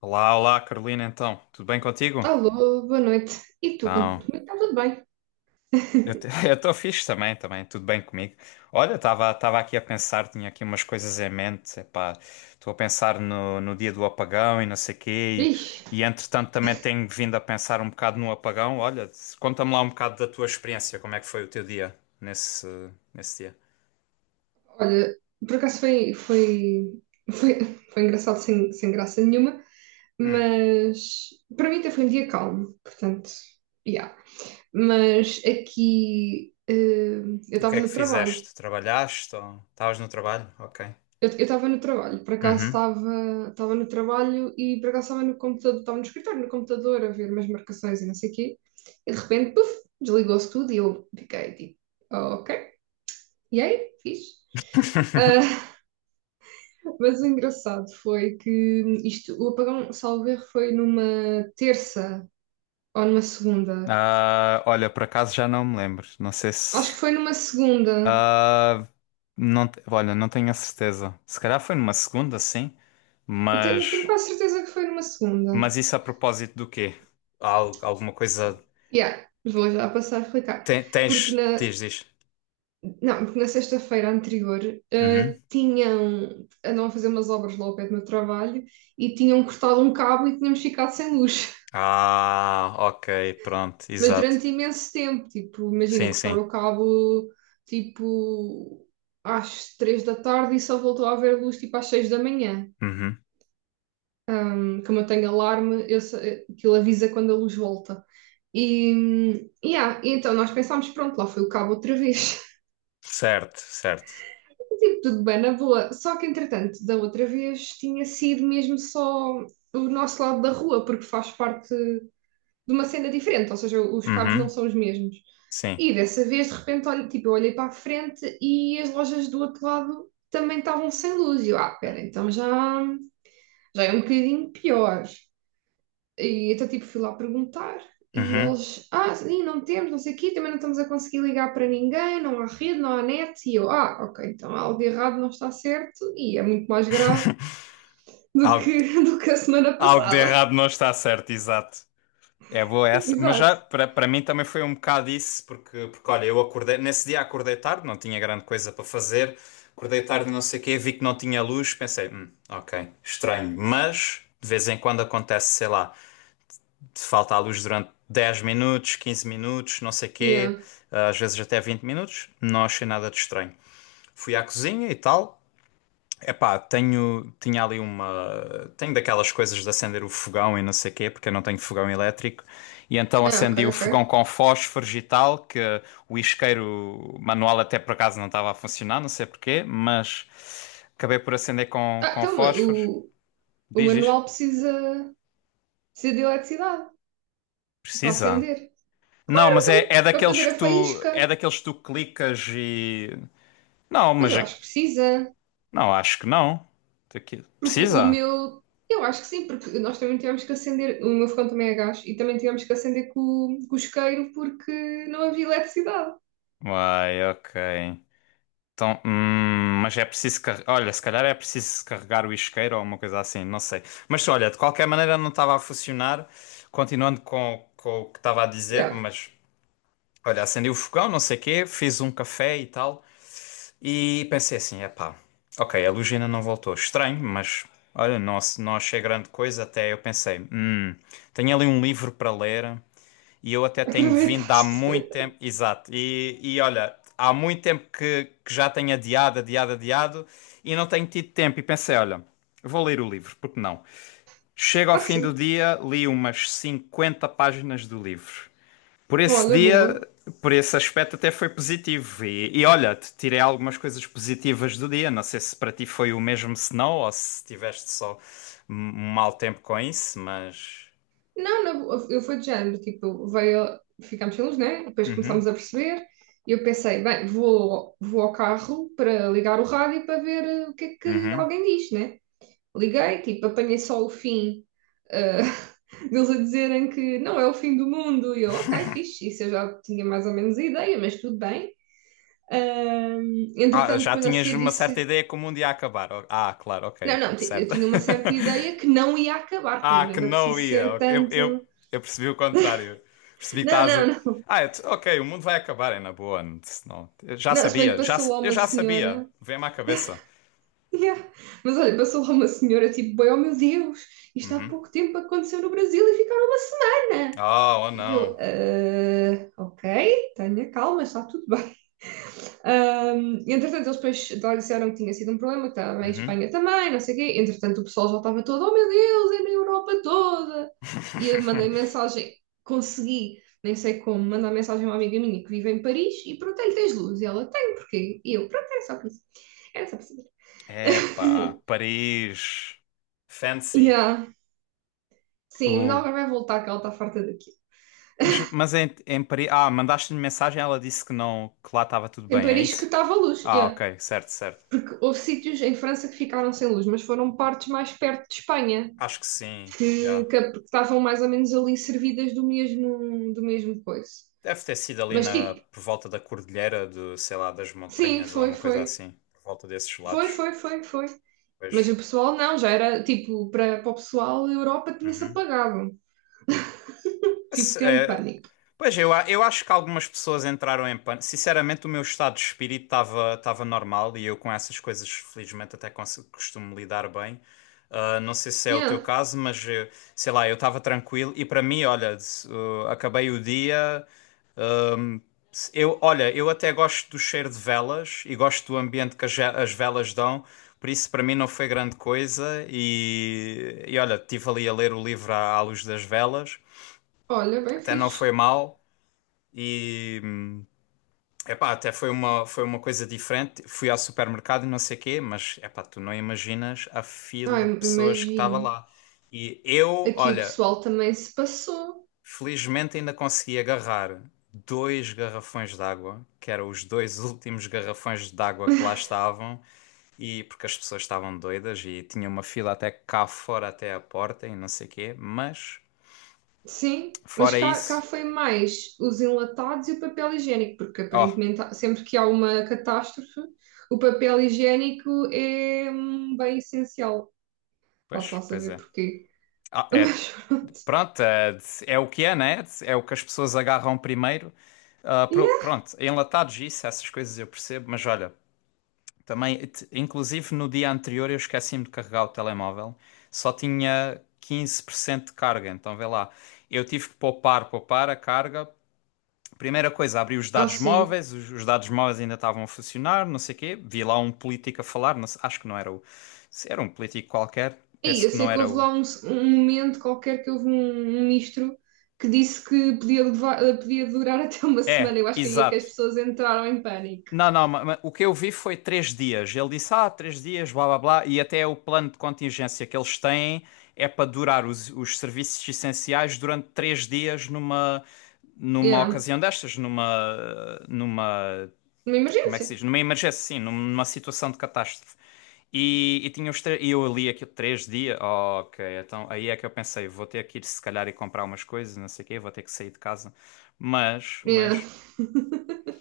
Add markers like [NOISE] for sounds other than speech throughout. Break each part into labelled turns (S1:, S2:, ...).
S1: Olá, olá, Carolina, então, tudo bem contigo?
S2: Alô, boa noite. E tu,
S1: Então,
S2: como é que está tudo bem? [LAUGHS]
S1: [LAUGHS] eu estou fixe também, também, tudo bem comigo. Olha, estava aqui a pensar, tinha aqui umas coisas em mente, epá, estou a pensar no dia do apagão e não sei quê,
S2: Vixe,
S1: e entretanto também tenho vindo a pensar um bocado no apagão. Olha, conta-me lá um bocado da tua experiência, como é que foi o teu dia nesse dia?
S2: olha, por acaso foi, foi engraçado sem graça nenhuma,
S1: Hum,
S2: mas para mim até foi um dia calmo, portanto, yeah. Mas aqui, eu
S1: o que
S2: estava
S1: é
S2: no
S1: que
S2: trabalho.
S1: fizeste? Trabalhaste ou estavas no trabalho? Ok.
S2: Eu estava no trabalho, por acaso
S1: Uhum.
S2: estava no trabalho e por acaso estava no computador, estava no escritório, no computador a ver umas marcações e não sei o quê, e de repente, puf, desligou-se tudo e eu fiquei tipo, ok. E aí, fiz. Ah, [LAUGHS] mas o engraçado foi que isto, o apagão, salvo erro, foi numa terça ou numa segunda.
S1: Ah, olha, por acaso já não me lembro. Não sei
S2: Acho
S1: se.
S2: que foi numa segunda.
S1: Ah, não, olha, não tenho a certeza. Se calhar foi numa segunda, sim,
S2: Eu tenho, tenho
S1: mas,
S2: quase certeza que foi numa segunda.
S1: mas isso a propósito do quê? Alguma coisa.
S2: Yeah, vou já passar a explicar. Porque
S1: Tens.
S2: na,
S1: Diz, diz.
S2: não, porque na sexta-feira anterior,
S1: Uhum.
S2: andavam a fazer umas obras lá ao pé do meu trabalho e tinham cortado um cabo e tínhamos ficado sem luz.
S1: Ah, ok, pronto,
S2: Mas
S1: exato.
S2: durante imenso tempo, tipo, imagina,
S1: Sim, sim.
S2: cortaram o cabo, tipo, às 3 da tarde e só voltou a haver luz, tipo, às 6 da manhã.
S1: Uhum.
S2: Como eu tenho alarme, aquilo avisa quando a luz volta. E, yeah, e então nós pensámos, pronto, lá foi o cabo outra vez.
S1: Certo, certo.
S2: [LAUGHS] Tipo, tudo bem, na boa. Só que, entretanto, da outra vez tinha sido mesmo só o nosso lado da rua, porque faz parte de uma cena diferente, ou seja, os cabos não
S1: Uhum.
S2: são os mesmos.
S1: Sim.
S2: E dessa vez, de repente, olha, tipo, eu olhei para a frente e as lojas do outro lado também estavam sem luz. E eu, ah, pera, então já é um bocadinho pior. E então, tipo, fui lá perguntar e
S1: Uhum.
S2: eles, ah, sim, não temos, não sei o quê, também não estamos a conseguir ligar para ninguém, não há rede, não há net. E eu, ah, ok, então algo de errado não está certo e é muito mais grave
S1: [LAUGHS] Algo,
S2: [LAUGHS] do que a semana
S1: algo de
S2: passada.
S1: errado não está certo, exato. É boa
S2: [LAUGHS]
S1: essa, mas
S2: Exato.
S1: já para mim também foi um bocado isso, porque olha, eu acordei, nesse dia acordei tarde, não tinha grande coisa para fazer, acordei tarde, não sei o quê, vi que não tinha luz, pensei, ok, estranho, mas de vez em quando acontece, sei lá, te falta a luz durante 10 minutos, 15 minutos, não sei o
S2: Yeah.
S1: quê, às vezes até 20 minutos, não achei nada de estranho. Fui à cozinha e tal. Epá, tinha ali uma. Tenho daquelas coisas de acender o fogão e não sei quê, porque eu não tenho fogão elétrico. E então
S2: Ah, ok,
S1: acendi o fogão
S2: ok.
S1: com fósforos e tal, que o isqueiro manual até por acaso não estava a funcionar, não sei porquê, mas acabei por acender
S2: Ah,
S1: com
S2: então,
S1: fósforos.
S2: O
S1: Diz, diz.
S2: manual precisa de eletricidade para
S1: Precisa?
S2: acender.
S1: Não,
S2: Claro,
S1: mas é,
S2: então,
S1: é
S2: para
S1: daqueles
S2: fazer a
S1: que tu. É
S2: faísca.
S1: daqueles que tu clicas e. Não,
S2: Mas
S1: mas.
S2: eu acho que precisa.
S1: Não, acho que não.
S2: Porque o
S1: Precisa?
S2: meu. Eu acho que sim, porque nós também tivemos que acender. O meu fogão também é gás e também tivemos que acender com o isqueiro porque não havia eletricidade.
S1: Uai, ok. Então, mas é preciso carregar. Olha, se calhar é preciso carregar o isqueiro ou uma coisa assim, não sei. Mas olha, de qualquer maneira não estava a funcionar. Continuando com o que estava a
S2: Já,
S1: dizer,
S2: yeah,
S1: mas olha, acendi o fogão, não sei o quê, fiz um café e tal. E pensei assim: epá, ok, a luz ainda não voltou. Estranho, mas olha, não, não achei grande coisa. Até eu pensei: tenho ali um livro para ler. E eu até tenho vindo há muito
S2: aproveitaste. [LAUGHS]
S1: tempo. Exato. E olha, há muito tempo que já tenho adiado, adiado, adiado e não tenho tido tempo. E pensei, olha, vou ler o livro, porque não? Chego ao
S2: Ah,
S1: fim do
S2: sim.
S1: dia, li umas 50 páginas do livro. Por esse
S2: Olha,
S1: dia,
S2: boa.
S1: por esse aspecto, até foi positivo. E olha, te tirei algumas coisas positivas do dia. Não sei se para ti foi o mesmo, se não, ou se tiveste só um mau tempo com isso, mas.
S2: Não, não, eu fui de género, tipo, veio, ficámos sem luz, né? Depois
S1: Uhum,
S2: começámos a perceber e eu pensei, bem, vou ao carro para ligar o rádio para ver o que é que
S1: uhum.
S2: alguém diz, né? Liguei, tipo, apanhei só o fim, eh, [LAUGHS] deles a dizerem que não é o fim do mundo. E eu, ok, fixe, isso eu já tinha mais ou menos a ideia, mas tudo bem.
S1: Ah,
S2: Entretanto,
S1: já
S2: depois a
S1: tinhas
S2: seguir
S1: uma certa
S2: disse,
S1: ideia como um dia ia acabar. Oh, ah, claro, ok,
S2: não,
S1: ok,
S2: não, eu
S1: certo.
S2: tinha uma certa
S1: [LAUGHS]
S2: ideia que não ia acabar
S1: Ah,
S2: também, não
S1: que
S2: era
S1: não
S2: preciso
S1: ia.
S2: ser
S1: Ok.
S2: tanto.
S1: Eu percebi o contrário. Percebi que
S2: Não,
S1: estás
S2: não,
S1: a...
S2: não.
S1: Ah, ok, o mundo vai acabar, é na boa. Não, não. Eu já
S2: Não, se bem que
S1: sabia, já,
S2: passou lá
S1: eu
S2: uma
S1: já sabia.
S2: senhora.
S1: Vem-me à cabeça.
S2: Yeah. Mas olha, passou lá uma senhora, tipo, bem, oh meu Deus, isto há
S1: Uhum.
S2: pouco tempo aconteceu no Brasil e ficaram uma semana.
S1: Oh, oh
S2: E eu,
S1: não.
S2: "Ah, ok, tenha calma, está tudo bem. Entretanto, eles depois lá disseram que tinha sido um problema, que estava em
S1: Uhum.
S2: Espanha também, não sei o quê. Entretanto, o pessoal já estava todo, oh meu Deus, é na Europa toda. E eu mandei
S1: [LAUGHS]
S2: mensagem, consegui, nem sei como, mandar mensagem a uma amiga minha que vive em Paris e perguntei-lhe, tens luz? E ela, tem porquê? E eu, pronto, era só por isso. Era só por saber.
S1: Epá,
S2: [LAUGHS]
S1: Paris. Fancy.
S2: Yeah. Sim, mas
S1: O...
S2: ela vai voltar, que ela está farta daqui.
S1: Mas em, em Paris. Ah, mandaste-lhe mensagem, ela disse que não, que lá estava tudo
S2: Em
S1: bem, é
S2: Paris que
S1: isso?
S2: estava luz,
S1: Ah,
S2: yeah.
S1: ok, certo, certo.
S2: Porque houve sítios em França que ficaram sem luz, mas foram partes mais perto de Espanha.
S1: Acho que sim, já.
S2: Que estavam mais ou menos ali servidas do mesmo coisa.
S1: Deve ter sido ali
S2: Mas
S1: na,
S2: tipo,
S1: por volta da cordilheira de, sei lá, das
S2: sim,
S1: montanhas ou
S2: foi,
S1: uma coisa
S2: foi.
S1: assim, por volta desses
S2: Foi,
S1: lados.
S2: foi, foi, foi. Mas o
S1: Pois.
S2: pessoal não, já era tipo, para o pessoal, a Europa tinha-se
S1: Uhum.
S2: apagado. Tipo, grande
S1: É,
S2: pânico.
S1: pois eu, eu acho que algumas pessoas entraram em pânico. Sinceramente, o meu estado de espírito estava normal e eu com essas coisas, felizmente, até costumo lidar bem. Ah, não sei se é o teu
S2: Yeah.
S1: caso, mas sei lá, eu estava tranquilo e para mim, olha, acabei o dia. Eu, olha, eu até gosto do cheiro de velas e gosto do ambiente que as velas dão, por isso para mim não foi grande coisa. E olha, estive ali a ler o livro à luz das velas,
S2: Olha, bem
S1: até não foi
S2: fixe.
S1: mal. E epá, até foi uma coisa diferente. Fui ao supermercado e não sei quê, mas epá, tu não imaginas a
S2: Ai,
S1: fila de pessoas que estava
S2: imagino.
S1: lá. E eu,
S2: Aqui o
S1: olha,
S2: pessoal também se passou.
S1: felizmente ainda consegui agarrar dois garrafões de água, que eram os dois últimos garrafões de água que lá estavam, e porque as pessoas estavam doidas e tinha uma fila até cá fora até à porta e não sei o quê, mas
S2: Sim, mas
S1: fora
S2: cá
S1: isso,
S2: foi mais os enlatados e o papel higiênico, porque
S1: ó,
S2: aparentemente sempre que há uma catástrofe, o papel higiênico é um bem essencial. Posso
S1: pois,
S2: lá
S1: pois
S2: saber
S1: é.
S2: porquê.
S1: Ah,
S2: [LAUGHS]
S1: é,
S2: Mas pronto.
S1: pronto, é, é o que é, né? É o que as pessoas agarram primeiro. Ah,
S2: Yeah.
S1: pronto, enlatados isso, essas coisas eu percebo, mas olha, também, inclusive no dia anterior eu esqueci-me de carregar o telemóvel, só tinha 15% de carga, então vê lá, eu tive que poupar, poupar a carga. Primeira coisa, abri os
S2: Ah,
S1: dados
S2: sim.
S1: móveis, os dados móveis ainda estavam a funcionar, não sei o quê, vi lá um político a falar, não sei- acho que não era o, se era um político qualquer,
S2: E
S1: penso
S2: eu
S1: que não
S2: sei que
S1: era
S2: houve
S1: o.
S2: lá um, um momento qualquer que houve um ministro que disse que podia durar [LAUGHS] até uma semana.
S1: É,
S2: Eu acho que aí é que as
S1: exato.
S2: pessoas entraram em pânico.
S1: Não, não, o que eu vi foi três dias. Ele disse, ah, três dias, blá blá blá, e até o plano de contingência que eles têm é para durar os serviços essenciais durante três dias numa, numa
S2: Yeah.
S1: ocasião destas, numa, numa,
S2: Uma
S1: como é que se
S2: emergência.
S1: diz? Numa emergência, sim, numa situação de catástrofe. E tinha e eu li aquilo três dias. Oh, ok, então aí é que eu pensei, vou ter que ir se calhar e comprar umas coisas, não sei o quê, vou ter que sair de casa.
S2: Yeah.
S1: Mas,
S2: [LAUGHS]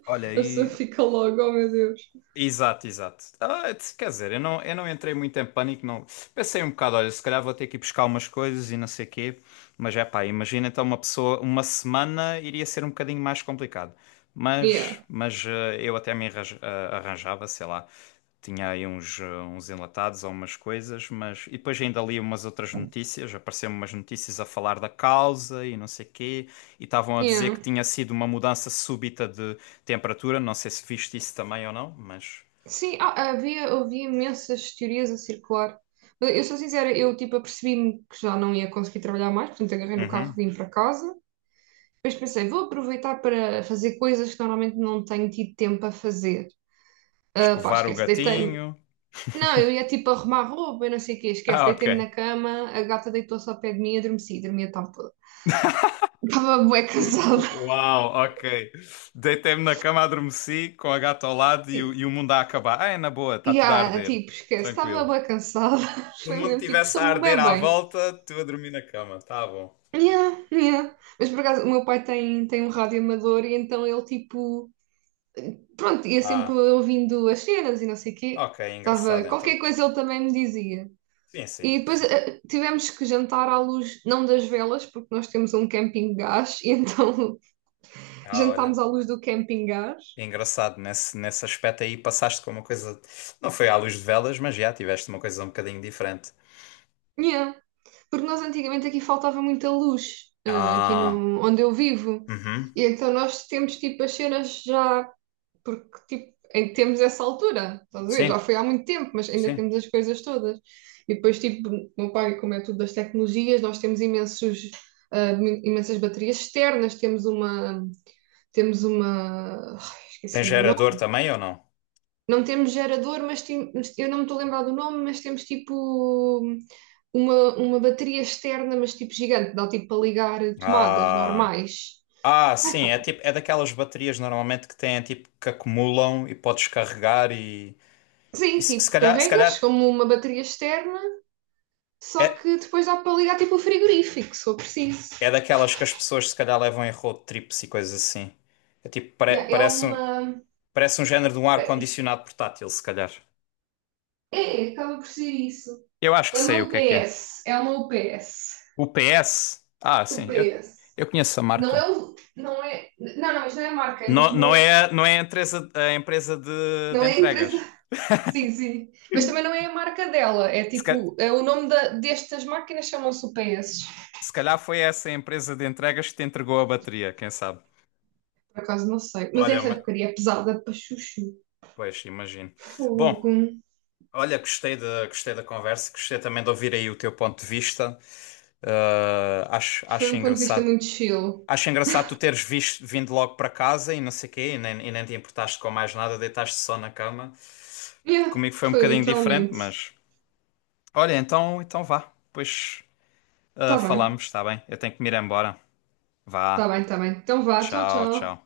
S1: olha,
S2: A pessoa
S1: aí.
S2: fica logo, oh meu Deus.
S1: Exato, exato. Ah, quer dizer, eu não entrei muito em pânico, não. Pensei um bocado, olha, se calhar vou ter que ir buscar umas coisas e não sei quê, mas é pá, imagina então uma pessoa, uma semana iria ser um bocadinho mais complicado.
S2: Yeah.
S1: Mas eu até arranjava, sei lá, tinha aí uns, uns enlatados ou umas coisas, mas. E depois ainda li umas outras notícias, apareceram umas notícias a falar da causa e não sei quê, e estavam a dizer
S2: Yeah.
S1: que tinha sido uma mudança súbita temperatura. Não sei se viste isso também ou não, mas.
S2: Sim, havia imensas teorias a circular. Mas eu sou sincera, eu tipo apercebi-me que já não ia conseguir trabalhar mais, portanto agarrei no carro
S1: Uhum.
S2: e vim para casa. Depois pensei, vou aproveitar para fazer coisas que normalmente não tenho tido tempo a fazer. Ah, pá,
S1: Escovar o
S2: esquece, deitei-me.
S1: gatinho. [LAUGHS]
S2: Não, eu ia tipo arrumar roupa, eu não sei o quê, esquece,
S1: Ah, ok.
S2: deitei-me na cama, a gata deitou-se ao pé de mim e adormeci, dormia a tarde toda. Estava bué cansada.
S1: Uau, ok. Deitei-me na cama, adormeci com a gata ao lado e o
S2: [LAUGHS]
S1: mundo a acabar. Ah, é na boa, está
S2: E,
S1: tudo a
S2: ah,
S1: arder.
S2: tipo, esquece, estava
S1: Tranquilo.
S2: bué cansada. [LAUGHS]
S1: Se o
S2: Foi
S1: mundo
S2: mesmo tipo,
S1: estivesse a
S2: sou bué
S1: arder à
S2: bem.
S1: volta, tu a dormir na cama, tá bom.
S2: Yeah, yeah. Mas por acaso, o meu pai tem um rádio amador e então ele tipo, pronto, ia sempre
S1: Ah,
S2: ouvindo as cenas e não sei o quê.
S1: ok,
S2: Tava,
S1: engraçado
S2: qualquer
S1: então.
S2: coisa ele também me dizia.
S1: Sim, sim.
S2: E depois tivemos que jantar à luz, não das velas, porque nós temos um camping gás, e então [LAUGHS]
S1: Ah,
S2: jantámos
S1: olha.
S2: à luz do camping gás.
S1: Engraçado, nesse, nesse aspecto aí passaste com uma coisa. Não foi à luz de velas, mas já tiveste uma coisa um bocadinho diferente.
S2: Yeah. Porque nós antigamente aqui faltava muita luz, aqui
S1: Ah,
S2: no, onde eu vivo.
S1: uhum.
S2: E então nós temos tipo as cenas já. Porque tipo, ainda temos essa altura, estás a ver? Já
S1: Sim,
S2: foi há muito tempo, mas ainda
S1: sim.
S2: temos as coisas todas. E depois, tipo, o meu pai, como é tudo das tecnologias, nós temos imensos, imensas baterias externas, temos uma, ai,
S1: Tem
S2: esqueci-me do
S1: gerador
S2: nome.
S1: também ou não?
S2: Não temos gerador, mas mas eu não me estou a lembrar do nome, mas temos tipo uma bateria externa, mas tipo gigante, dá tipo para ligar tomadas
S1: Ah,
S2: normais.
S1: ah, sim, é tipo, é daquelas baterias normalmente que têm tipo que acumulam e podes carregar e
S2: Sim,
S1: se
S2: tipo,
S1: calhar, se
S2: carregas
S1: calhar
S2: como uma bateria externa só
S1: é,
S2: que depois dá para ligar tipo o frigorífico, se for preciso.
S1: é daquelas que as pessoas se calhar levam em road trips e coisas assim. É tipo,
S2: Yeah, é uma.
S1: parece um género de um
S2: Peraí.
S1: ar-condicionado portátil, se calhar.
S2: É, acaba por ser isso.
S1: Eu acho que
S2: É uma
S1: sei o que é que é.
S2: UPS. É uma UPS.
S1: O PS? Ah, sim,
S2: UPS.
S1: eu conheço a
S2: Não
S1: marca.
S2: é o. Não é. Não, não, mas não é a marca, é
S1: Não, não
S2: mesmo.
S1: é, não é a empresa
S2: Não
S1: de
S2: é a empresa.
S1: entregas.
S2: [LAUGHS] Sim, sim. Mas também não é a marca dela. É tipo. É o nome destas máquinas chamam-se UPS.
S1: Se calhar foi essa a empresa de entregas que te entregou a bateria, quem sabe?
S2: Por acaso não sei. Mas
S1: Olha,
S2: essa porcaria é pesada para chuchu.
S1: pois, imagino. Bom,
S2: Fogo.
S1: olha, gostei da conversa, gostei também de ouvir aí o teu ponto de vista. Ah, acho,
S2: Foi
S1: acho
S2: um ponto de vista
S1: engraçado.
S2: muito chill.
S1: Acho engraçado tu teres visto, vindo logo para casa e não sei quê, e nem te importaste com mais nada, deitaste só na cama.
S2: Yeah,
S1: Comigo foi um
S2: foi
S1: bocadinho diferente,
S2: literalmente.
S1: mas. Olha, então, então vá. Pois, ah,
S2: Está bem.
S1: falamos, está bem? Eu tenho que me ir embora.
S2: Tá
S1: Vá.
S2: bem, tá bem. Então vá, tchau,
S1: Tchau,
S2: tchau.
S1: tchau.